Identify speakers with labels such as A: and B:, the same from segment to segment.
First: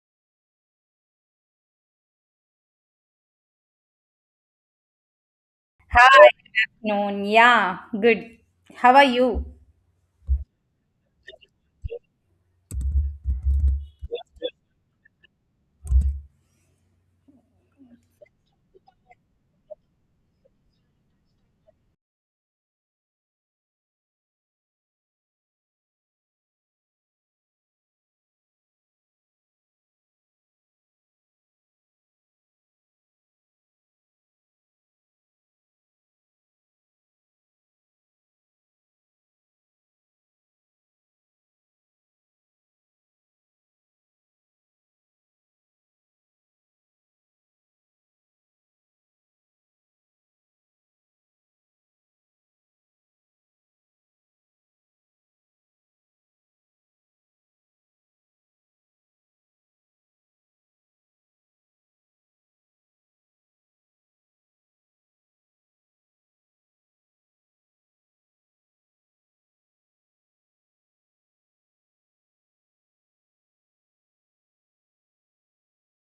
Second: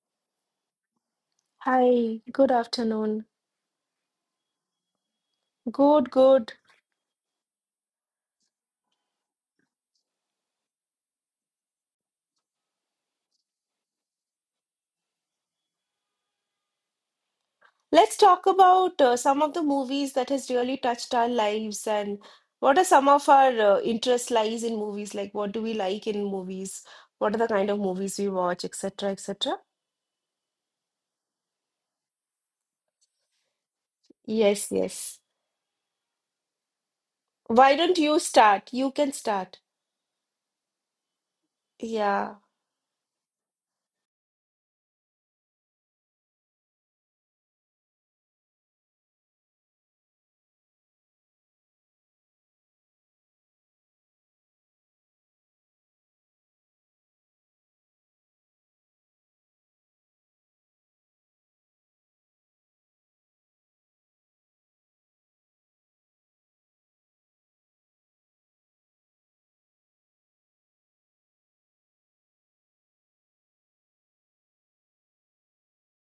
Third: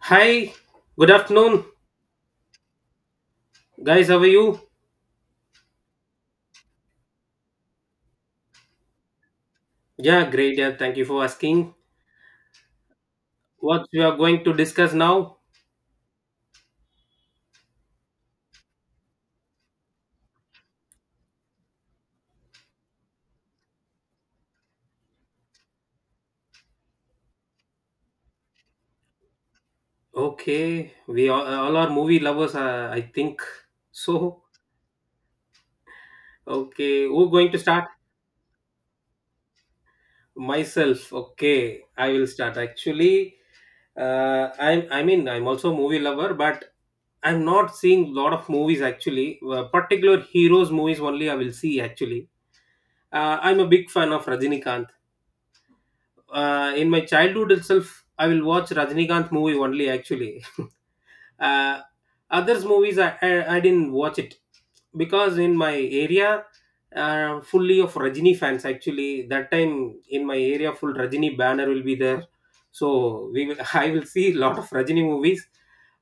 A: Hi, good afternoon,
B: Hi, good afternoon.
A: guys. How are you?
B: Good,
C: Hi,
B: good.
C: Noon. Yeah, good. How are you?
A: Yeah, great. Yeah, thank you for asking. What we are going to discuss now?
B: Let's talk about some of the movies that has really touched our lives and what are some of our interest lies in movies? Like what do we like in movies? What are the kind of movies we watch, etc., etc.?
A: Okay, we all are movie lovers, I think. So,
B: Yes, yes.
A: okay, who going to
B: Why
A: start?
B: don't you start? You can start.
A: Myself. Okay, I will
B: Yeah.
A: start. Actually, I mean, I'm also a movie lover, but I'm not seeing lot of movies actually. Particular heroes movies only I will see actually. I'm a big fan of Rajinikanth. In my childhood itself, I will watch Rajinikanth movie only. Actually, uh, others movies I didn't watch it because in my area, fully of Rajini fans. Actually, that time in my area, full Rajini banner will be there. So we will, I will see a lot of Rajini movies.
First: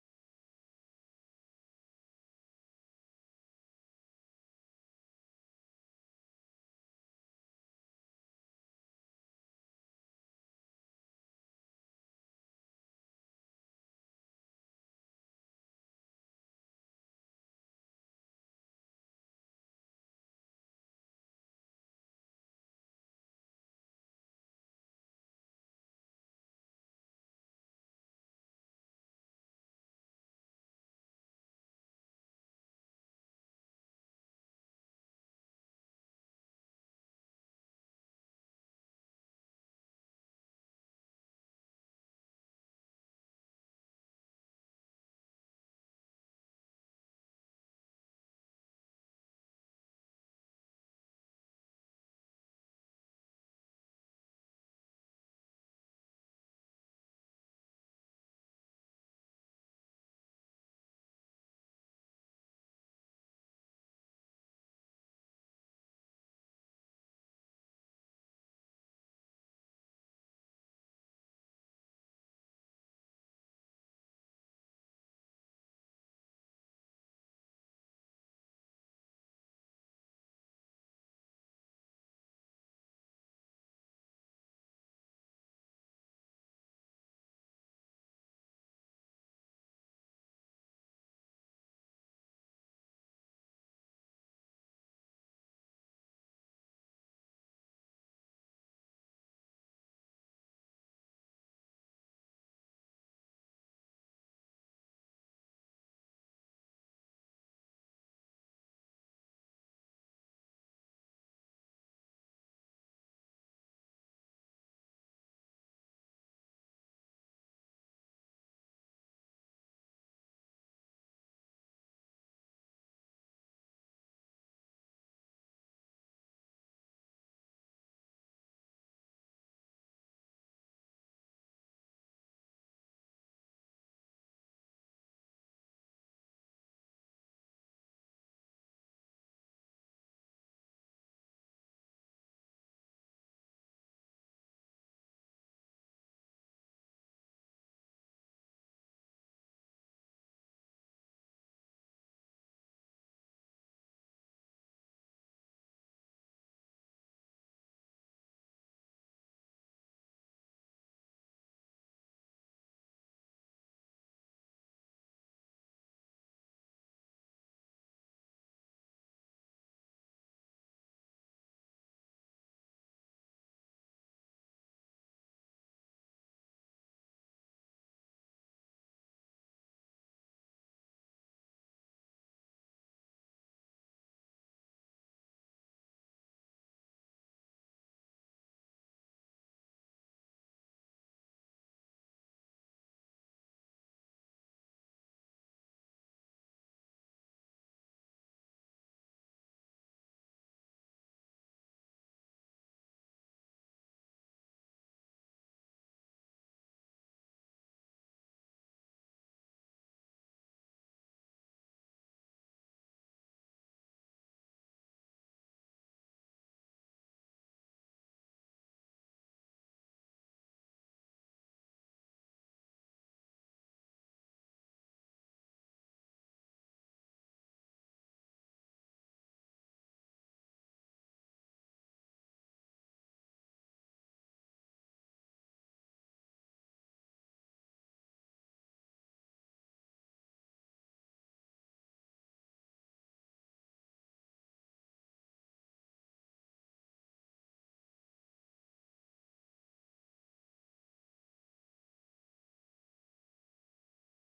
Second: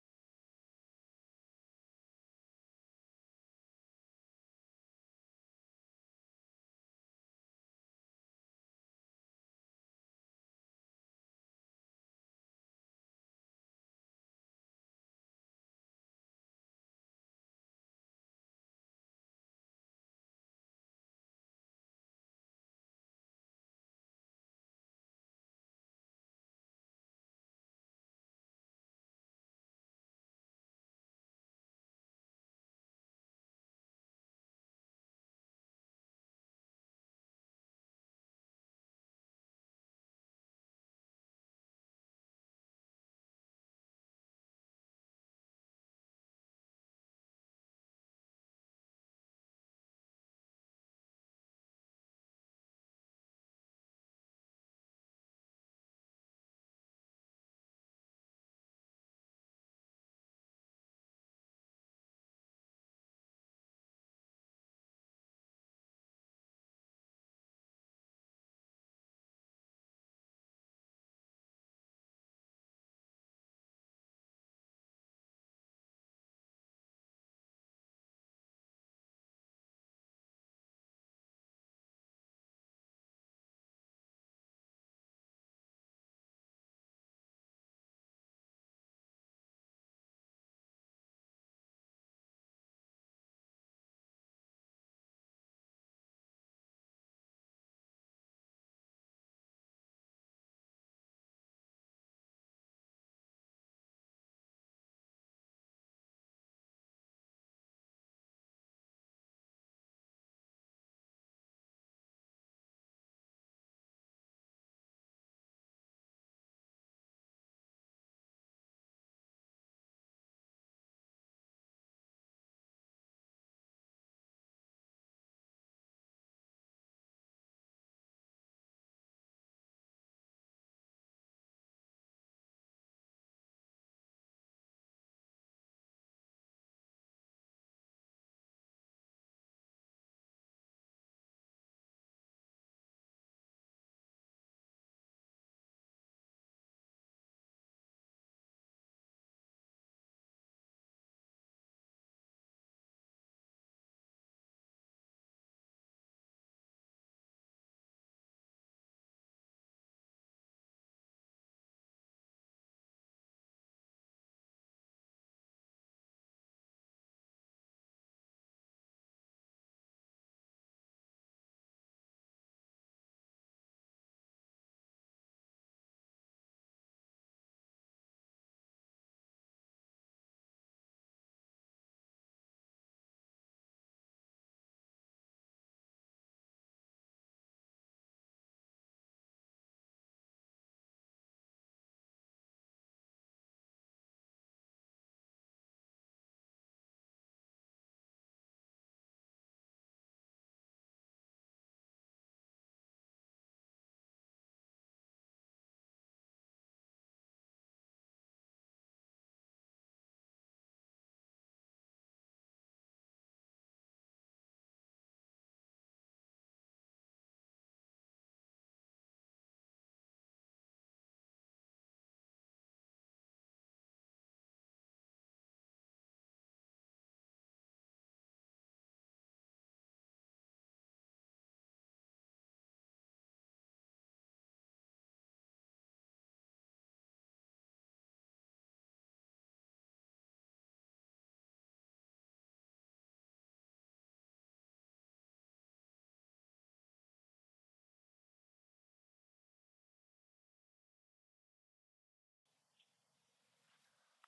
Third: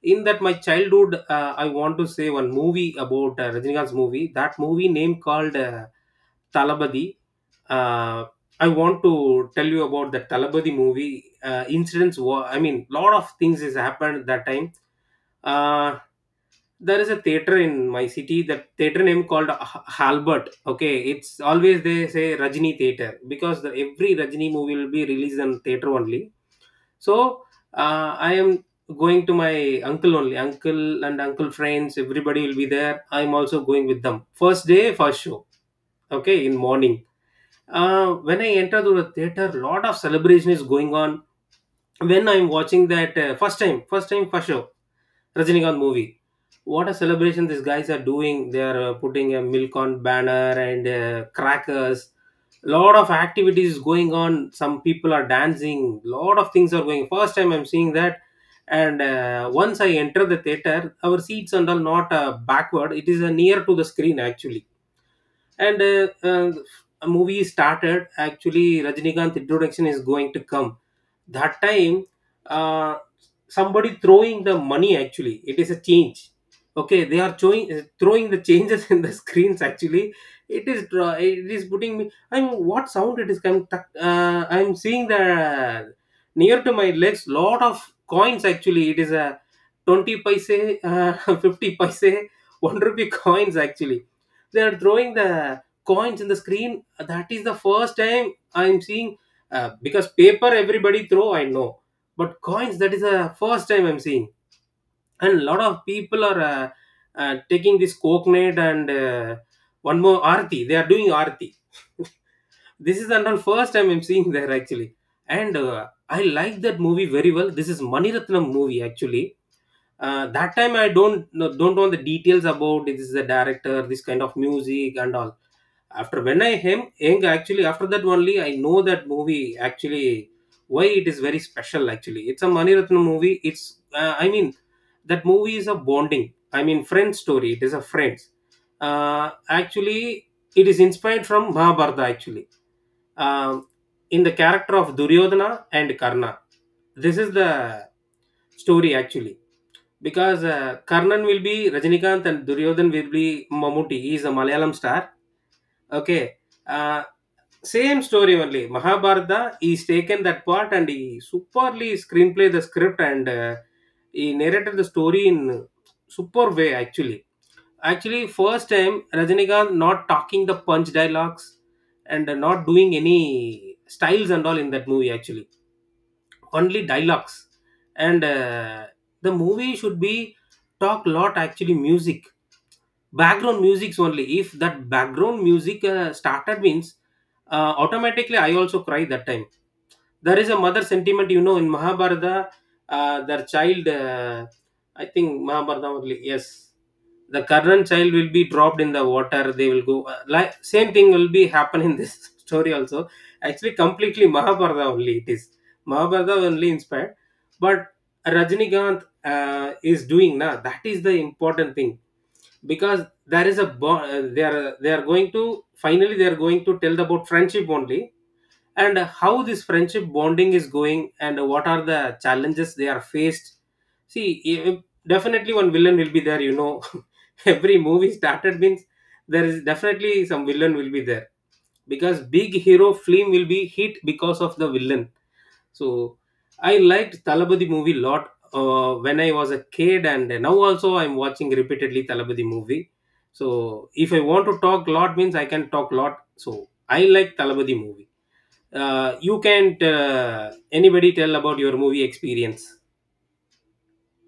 A: In that my childhood, I want to say one movie about Rajinikanth's movie. That movie name called. Talabadi. Uh, I want to tell you about the Talabadi movie incidents. I mean, lot of things has happened that time. Uh, there is a theater in my city. That theater name called Halbert. Okay, it's always they say Rajini Theater because the, every Rajini movie will be released in theater only. So I am going to my uncle only. Uncle and uncle friends, everybody will be there. I'm also going with them. First day, first show. Okay, in morning when I enter to the theater, lot of celebration is going on. When I'm watching that first time for sure, Rajinikanth movie. What a celebration these guys are doing! They are putting a milk on banner and crackers. Lot of activities going on. Some people are dancing. Lot of things are going. First time I'm seeing that. And once I enter the theater, our seats and all not backward. It is near to the screen actually and a movie started actually. Rajinikanth introduction is going to come that time, uh, somebody throwing the money actually. It is a change. Okay, they are throwing, throwing the changes. In the screens actually it is it is putting me. I'm what sound it is coming, I'm seeing the near to my legs lot of coins actually. It is a 20 paise, uh, 50 paise, 1 rupee coins actually. They are throwing the coins in the screen. That is the first time I'm seeing. Because paper everybody throw, I know, but coins, that is the first time I'm seeing. And a lot of people are taking this coconut and one more arti. They are doing arti. This is the first time I'm seeing there actually. And I like that movie very well. This is Mani Ratnam movie actually. That time I don't know the details about this is the director, this kind of music and all. After when I hem young actually, after that only I know that movie actually. Why it is very special actually. It's a Mani Ratnam movie. It's I mean, that movie is a bonding. I mean friend story. It is a friends. Actually, it is inspired from Mahabharata actually. Um, in the character of Duryodhana and Karna. This is the story actually, because Karnan will be Rajinikanth and Duryodhan will be Mammootty. He is a Malayalam star. Okay. Uh, Same story only. Mahabharata, he's taken that part and he superly screenplay the script and he narrated the story in super way actually. Actually, first time Rajinikanth not talking the punch dialogues and not doing any styles and all in that movie actually, only dialogues. And the movie should be talk lot actually. Music, background musics only, if that background music started means, automatically I also cry that time. There is a mother sentiment, you know, in Mahabharata, their child, I think Mahabharata only, yes, the current child will be dropped in the water, they will go, like same thing will be happen in this story also, actually completely Mahabharata only it is. Mahabharata only inspired, but Rajinikanth is doing now. That is the important thing, because there is a bond. They are going to, finally they are going to tell about friendship only, and how this friendship bonding is going and what are the challenges they are faced. See, definitely one villain will be there. You know, every movie started means there is definitely some villain will be there, because big hero film will be hit because of the villain. So I liked Talabadi movie lot when I was a kid, and now also I'm watching repeatedly Talabadi movie. So if I want to talk lot means I can talk lot. So I like Talabadi movie. You can't anybody tell about your movie experience.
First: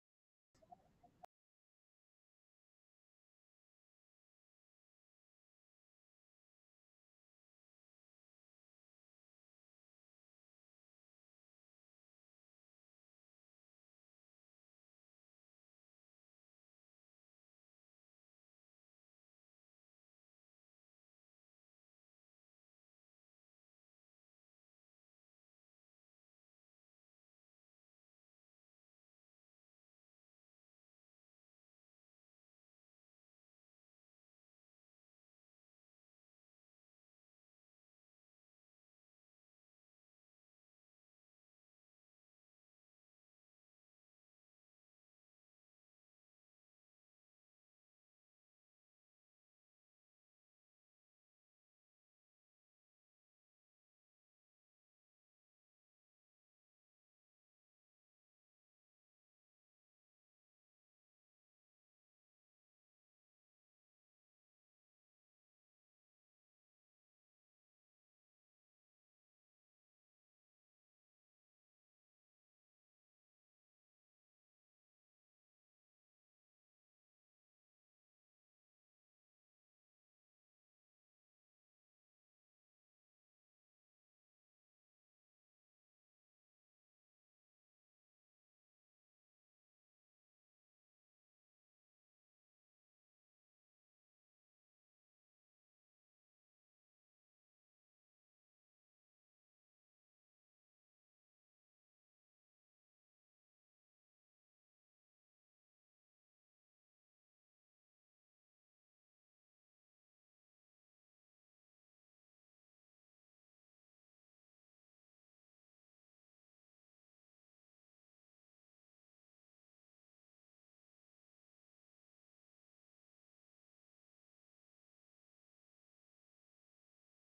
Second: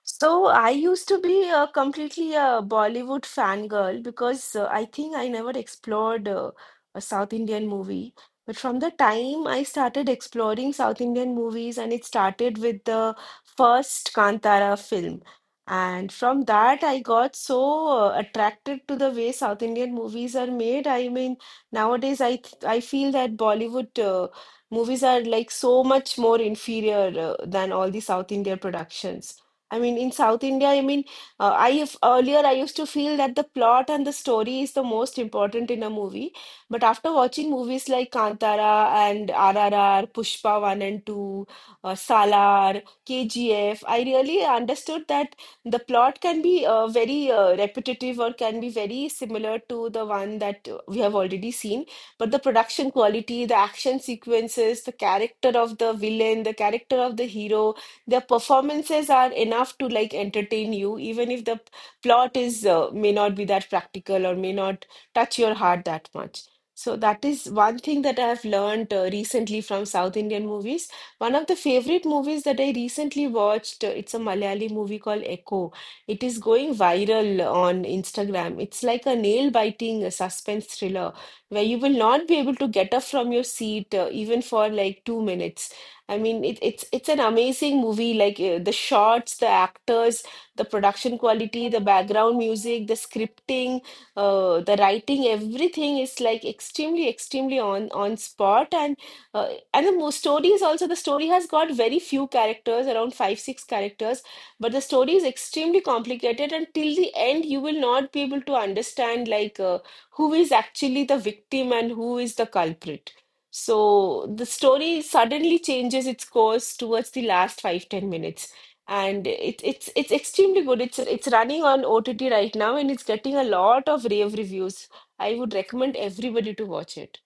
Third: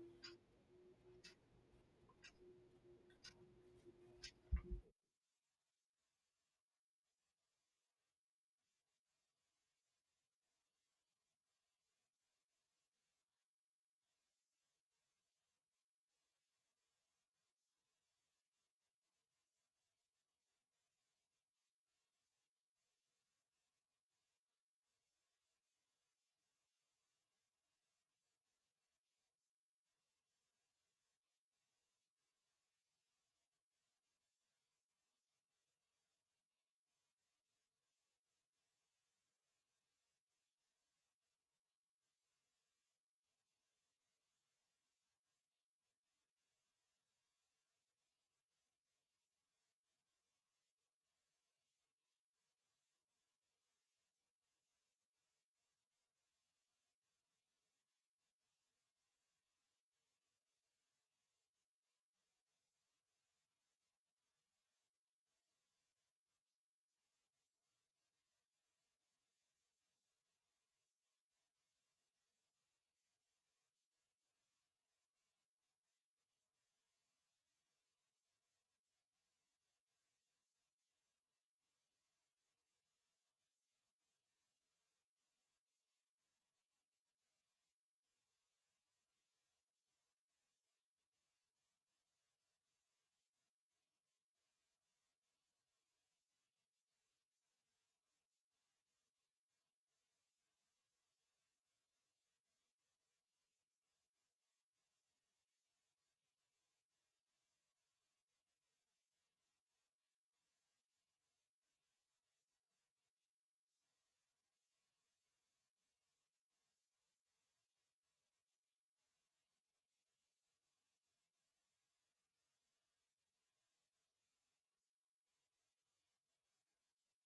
B: So I used to be completely a Bollywood fangirl because I think I never explored a South Indian movie. But from the time I started exploring South Indian movies, and it started with the first Kantara film. And from that, I got so attracted to the way South Indian movies are made. I mean, nowadays I feel that Bollywood movies are like so much more inferior than all the South Indian productions. I mean, in South India, I mean, I have, earlier I used to feel that the plot and the story is the most important in a movie. But after watching movies like Kantara and RRR, Pushpa 1 and 2, Salar, KGF, I really understood that the plot can be very repetitive or can be very similar to the one that we have already seen. But the production quality, the action sequences, the character of the villain, the character of the hero, their performances are enough to like entertain you, even if the plot is may not be that practical or may not touch your heart that much. So that is one thing that I have learned recently from South Indian movies. One of the favorite movies that I recently watched, it's a Malayali movie called Echo. It is going viral on Instagram. It's like a nail-biting suspense thriller where you will not be able to get up from your seat even for like 2 minutes. I mean, it's an amazing movie. Like the shots, the actors, the production quality, the background music, the scripting, the writing, everything is like extremely, extremely on spot. And the story is also, the story has got very few characters, around five, six characters, but the story is extremely complicated. And till the end, you will not be able to understand like who is actually the victim and who is the culprit. So the story suddenly changes its course towards the last five, 10 minutes. And it's extremely good. It's running on OTT right now and it's getting a lot of rave reviews. I would recommend everybody to watch it.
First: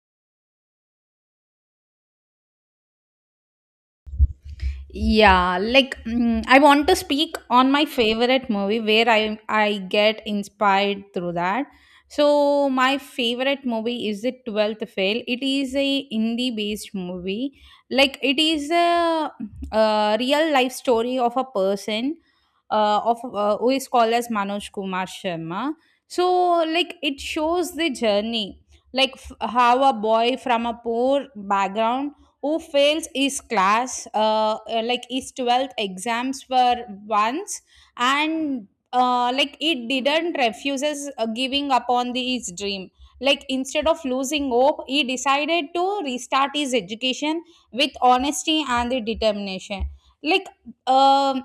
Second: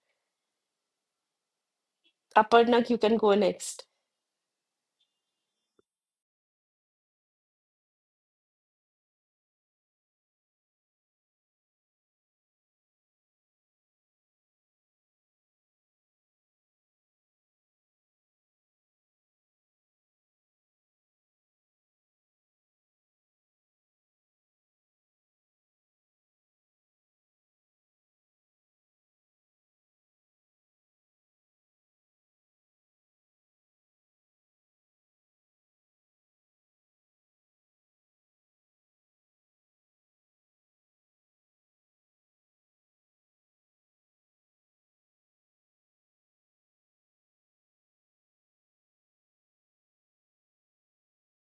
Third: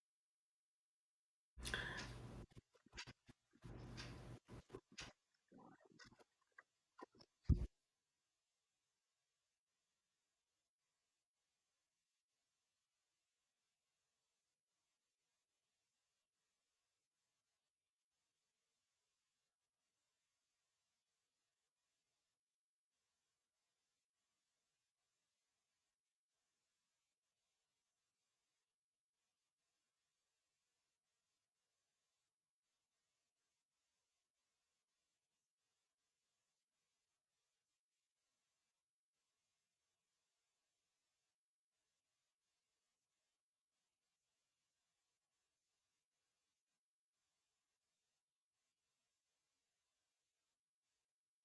B: Aparna, you can go next.
C: Yeah, like I want to speak on my favorite movie where I get inspired through that. So my favorite movie is The 12th Fail. It is a indie based movie. Like it is a, a real life story of a person of who is called as Manoj Kumar Sharma. So like it shows the journey, like how a boy from a poor background who fails his class, like his 12th exams were once, and like he didn't refuses giving up on his dream. Like instead of losing hope, he decided to restart his education with honesty and the determination. Like um,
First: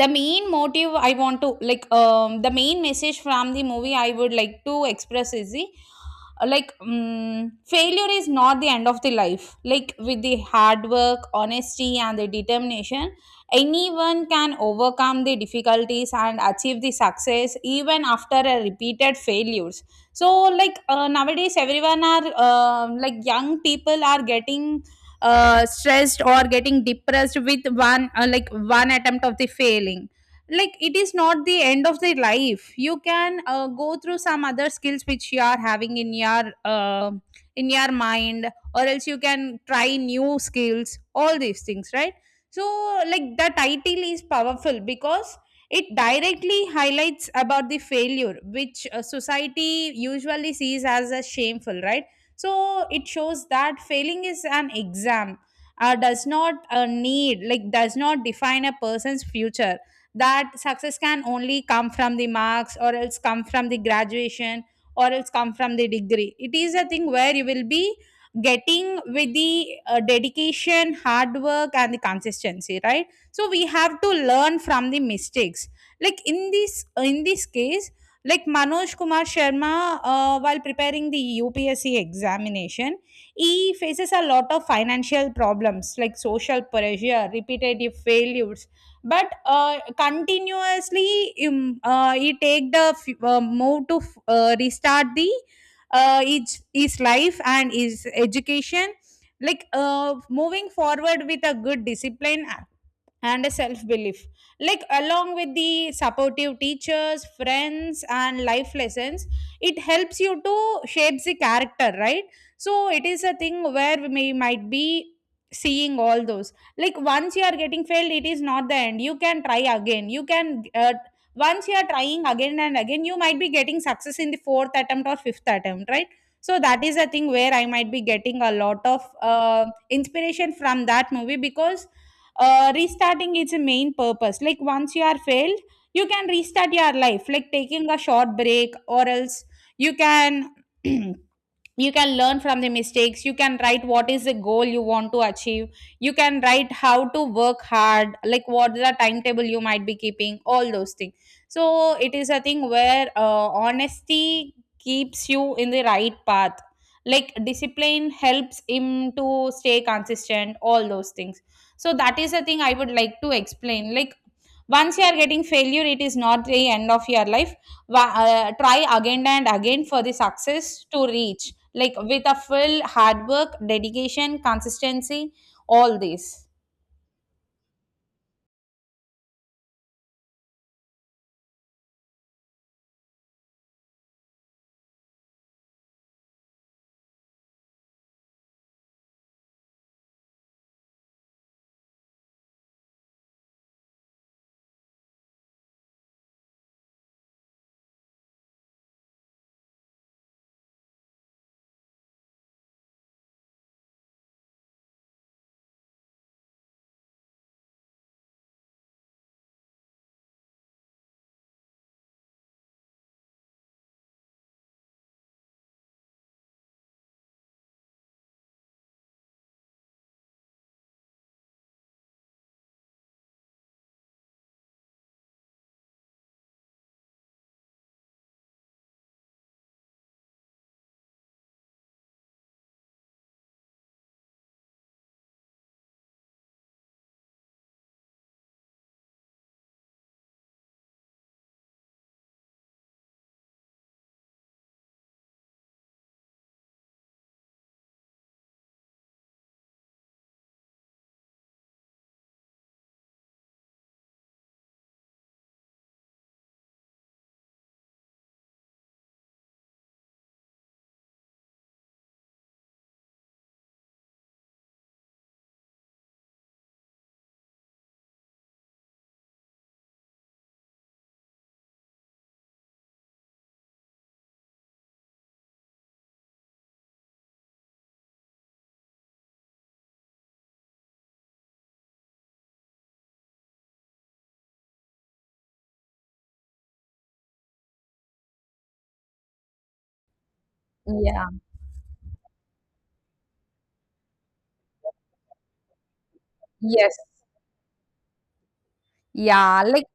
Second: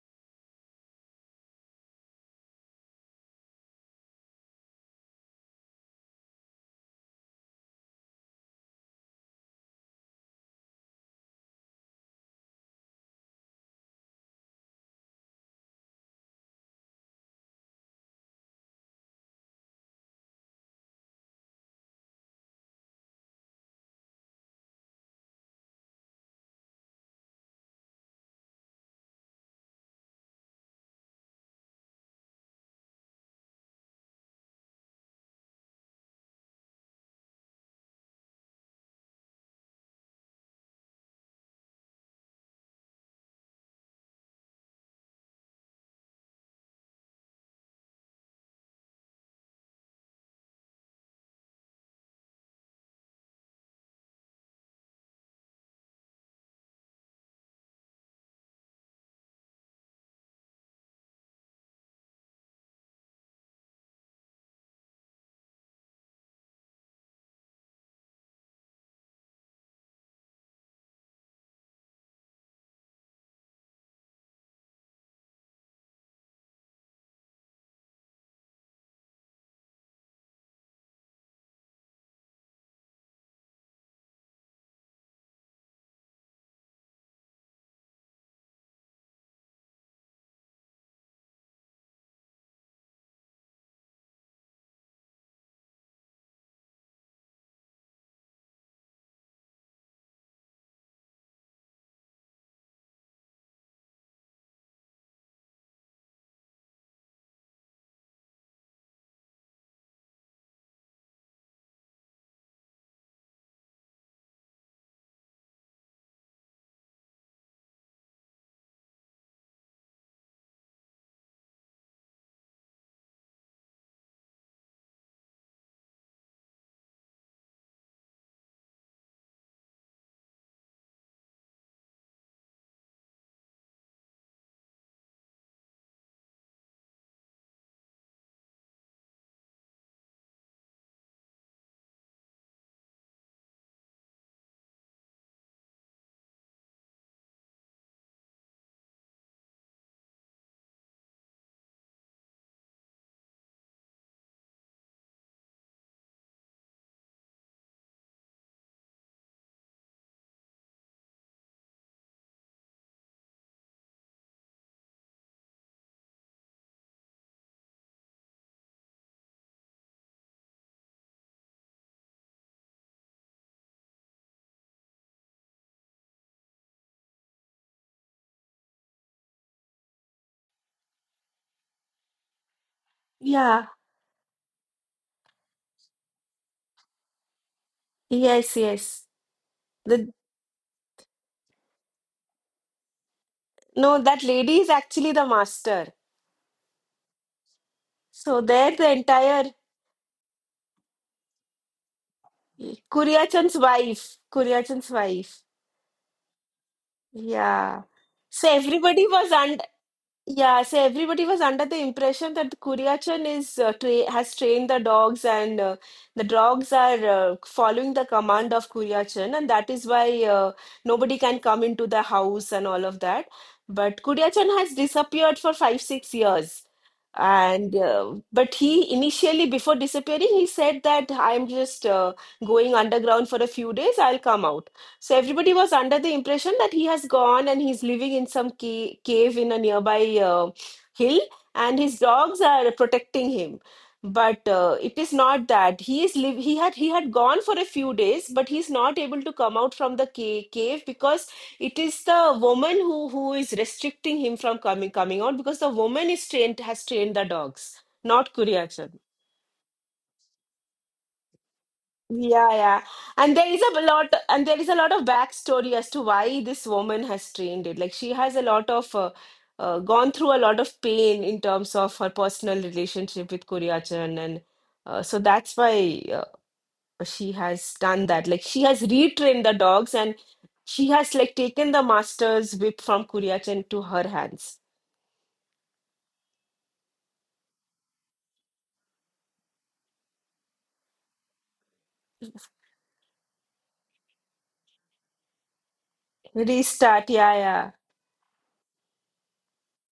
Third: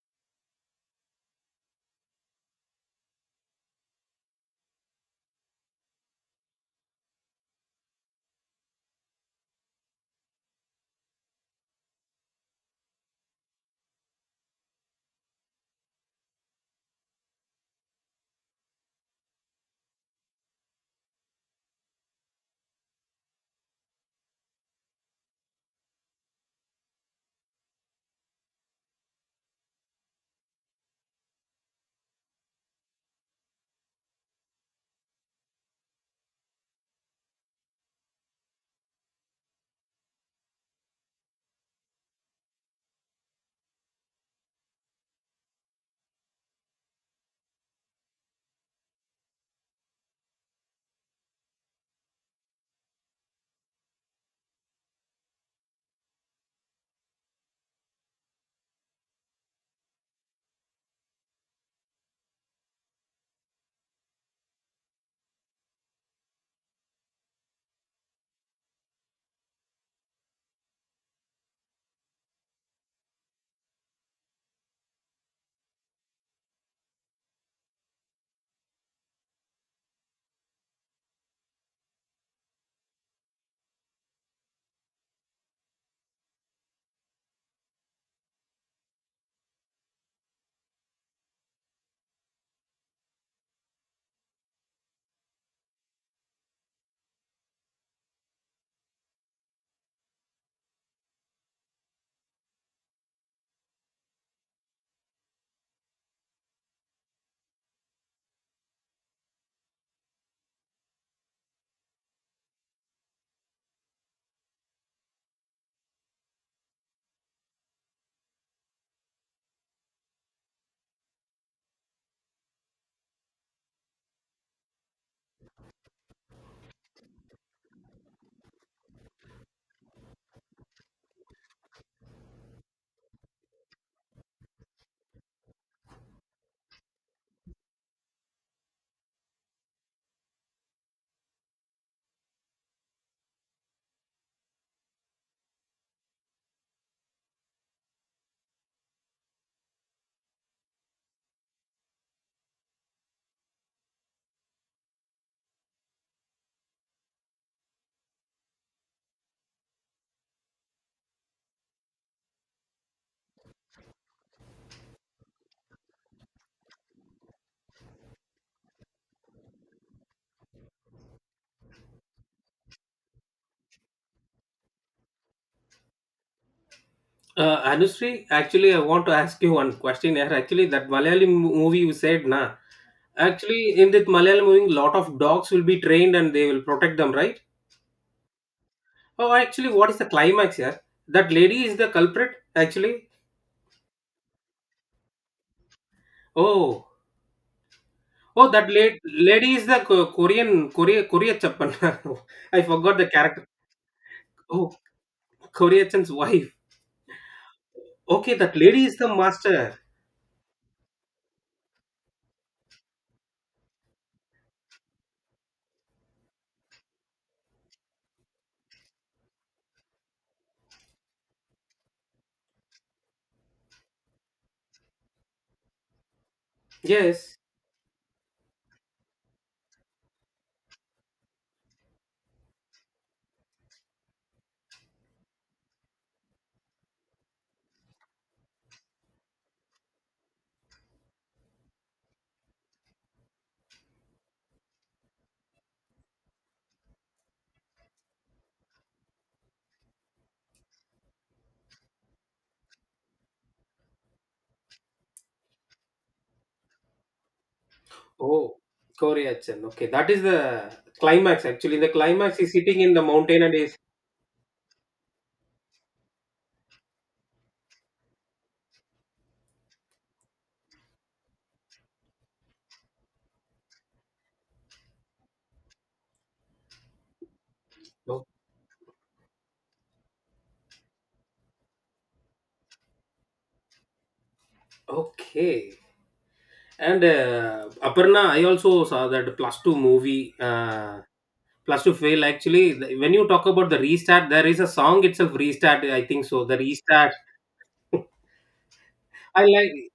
C: the main motive I want to the main message from the movie I would like to express is the like mm failure is not the end of the life, like with the hard work, honesty, and the determination anyone can overcome the difficulties and achieve the success even after a repeated failures. So like nowadays everyone are like young people are getting stressed or getting depressed with one attempt of the failing. Like it is not the end of the life, you can go through some other skills which you are having in your mind, or else you can try new skills, all these things, right? So like the title is powerful because it directly highlights about the failure which society usually sees as a shameful, right? So it shows that failing is an exam does not need like does not define a person's future, that success can only come from the marks or else come from the graduation or else come from the degree. It is a thing where you will be getting with the dedication, hard work, and the consistency, right? So we have to learn from the mistakes, like in this case, like Manoj Kumar Sharma, while preparing the UPSC examination, he faces a lot of financial problems, like social pressure, repetitive failures. But continuously, he take the f- move to f- restart the his life and his education, like moving forward with a good discipline and a self belief. Like along with the supportive teachers, friends, and life lessons, it helps you to shapes the character, right? So it is a thing where we might be seeing all those, like once you are getting failed, it is not the end. You can try again, you can, once you are trying again and again, you might be getting success in the fourth attempt or fifth attempt, right? So that is a thing where I might be getting a lot of inspiration from that movie, because restarting is a main purpose. Like once you are failed, you can restart your life, like taking a short break, or else you can you can learn from the mistakes, you can write what is the goal you want to achieve, you can write how to work hard, like what the timetable you might be keeping, all those things. So it is a thing where honesty keeps you in the right path, like discipline helps him to stay consistent, all those things. So that is a thing I would like to explain, like once you are getting failure, it is not the end of your life. Try again and again for the success to reach, like with a full hard work, dedication, consistency, all these.
A: Anushree, actually, I want to ask you one question here. Actually, that movie you said, na.
B: Yeah,
A: Actually, in that Malayalam movie, lot of dogs will be trained and they will protect them, right?
B: yes, yes.
A: Oh, actually, what is the
B: The
A: climax here? That lady is the culprit, actually.
B: no, that lady is actually the master.
A: Oh,
B: So
A: oh, that
B: there the
A: late
B: entire
A: lady is the Korea Chappan. I forgot the character.
B: Kuryachan's wife.
A: Oh,
B: Kuryachan's wife.
A: Korea Chan's wife.
B: Yeah.
A: Okay,
B: So
A: that lady is
B: everybody
A: the
B: was,
A: master.
B: yeah, so everybody was under the impression that the Kuryachan is tra has trained the dogs and the dogs are following the command of Kuryachan and that is why nobody can come into the house and all of that. But Kuryachan has disappeared for five, 6 years.
A: Yes.
B: And but he initially before disappearing he said that I'm just going underground for a few days, I'll come out. So everybody was under the impression that he has gone and he's living in some cave in a nearby hill, and his dogs are protecting him. But it is not that he is live. He had gone for a few days, but he's not able to come out from the cave because it is the woman who is restricting him from coming out because the woman is trained has trained the dogs, not
A: Oh,
B: Kuriachar.
A: Korea Chan. Okay, that is the climax. Actually, the climax
B: Yeah,
A: is sitting
B: yeah.
A: in the
B: And
A: mountain
B: there
A: and
B: is
A: is.
B: a lot, and there is a lot of backstory as to why this woman has trained it. Like she has a lot of gone through a lot of pain in terms of her personal relationship with Koryachan, and so that's why she has done
A: Oh,
B: that. Like she has retrained the dogs, and she has like taken the master's whip from Koryachan to her hands.
A: okay. And Aparna, I also saw that plus two movie.
C: Yeah.
A: Plus to fail, actually, when you talk about the restart, there is a song itself, restart. I think so. The
C: Yes.
B: Restart.
A: restart.
B: Yeah, yeah,
A: I
C: Yeah.
A: like
C: Like,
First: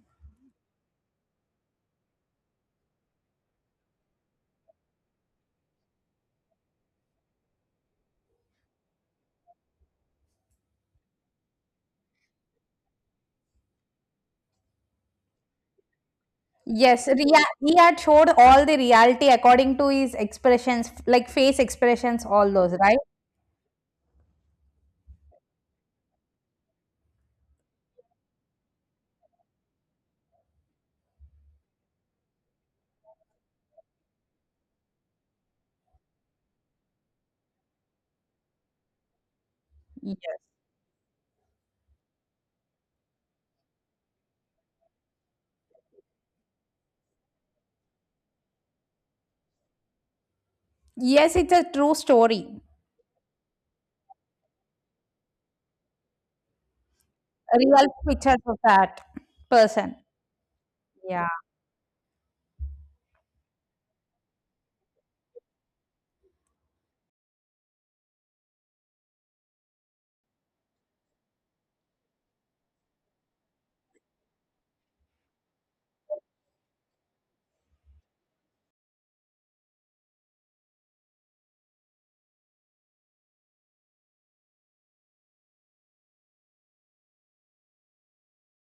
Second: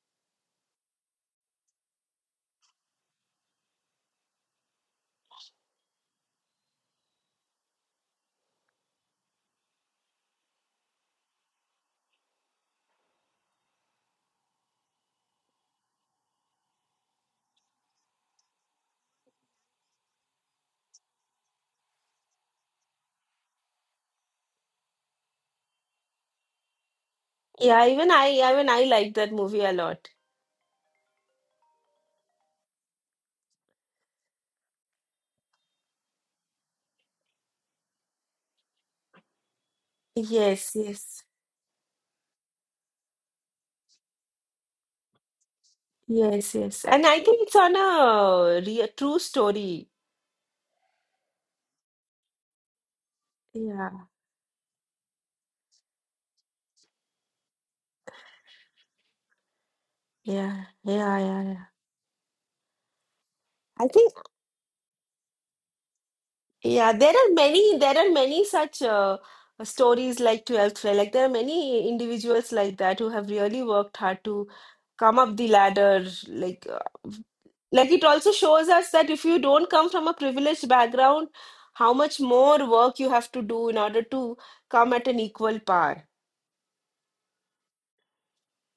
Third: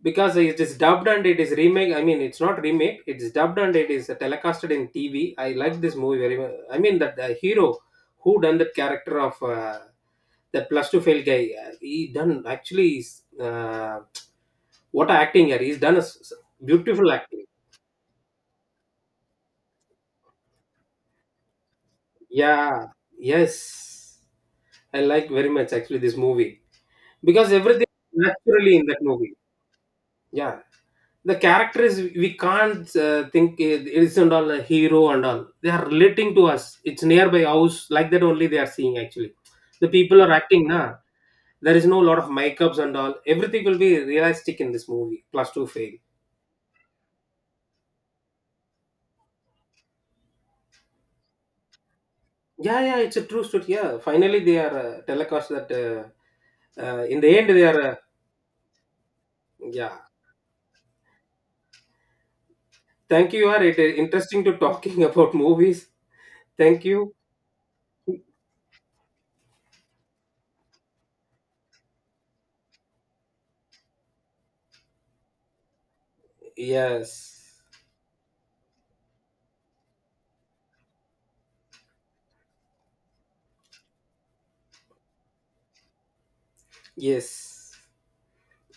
A: because it is dubbed and it is remake. I mean, it's not remake. It is dubbed and it is telecasted in TV. I like this movie very much. I mean, that the hero who done that character of that plus two fail guy. He done actually. Is, Uh, what a acting here. He's done a
C: yes.
A: beautiful acting.
C: He had showed all the reality according to his expressions, like face expressions, all those,
A: Yeah.
C: right?
A: Yes. I like very much actually this movie, because
B: yeah.
A: everything is
B: Even
A: naturally in
B: I
A: that
B: like
A: movie.
B: that movie a lot.
A: Yeah, the characters, we can't think it isn't all a hero and all. They are relating to us. It's nearby house, like that only they are seeing actually, the
C: Yes.
A: people are acting,
B: Yes,
A: na.
B: yes.
A: There is no lot of makeups and all. Everything will be realistic in this movie, plus two fail.
B: Yes, yes. And I think it's on a real true story.
C: Yes, it's a true story.
A: Yeah, yeah, it's a true story.
B: Yeah,
A: Yeah, finally they are telecast that in the end
C: A
A: they are
C: real picture of that person.
A: yeah.
B: yeah, yeah,
C: Yeah.
B: yeah, yeah.
A: Thank you. You are, it
B: I
A: is
B: think,
A: interesting to talking about movies. Thank
B: yeah,
A: you.
B: there are many such stories like 12th Fail. Like there are many individuals like that who have really worked hard to come up the ladder.
A: Yes,
B: Like it also shows us that if you don't come from a privileged background, how much more work you have to do in order to come at an equal par.
A: yes.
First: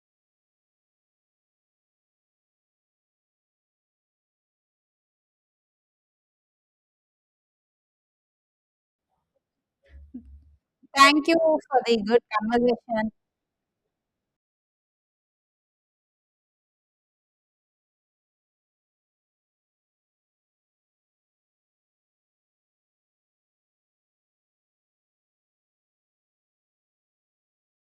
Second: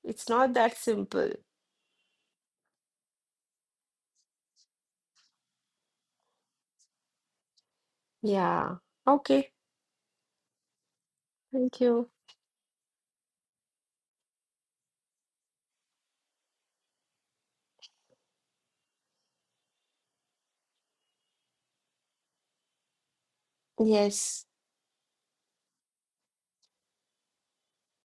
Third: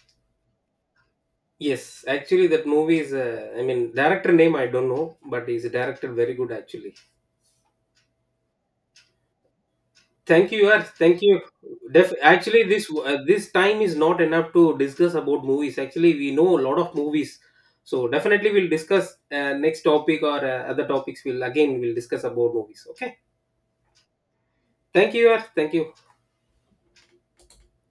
B: It's not that simple.
A: Yes, actually, that movie is, I mean, director name I don't know, but he's a director very good actually.
B: Yeah. Okay.
A: Thank you, Yash. Thank
C: Thank you
A: you.
C: for
B: Thank
C: the
B: you.
C: good
A: Actually, this
C: conversation.
A: this time is not enough to discuss about movies. Actually, we know a lot of movies, so definitely we'll discuss next topic or other topics. We'll again we'll discuss about movies. Okay.
B: Yes.
A: Thank you, Yash. Thank you.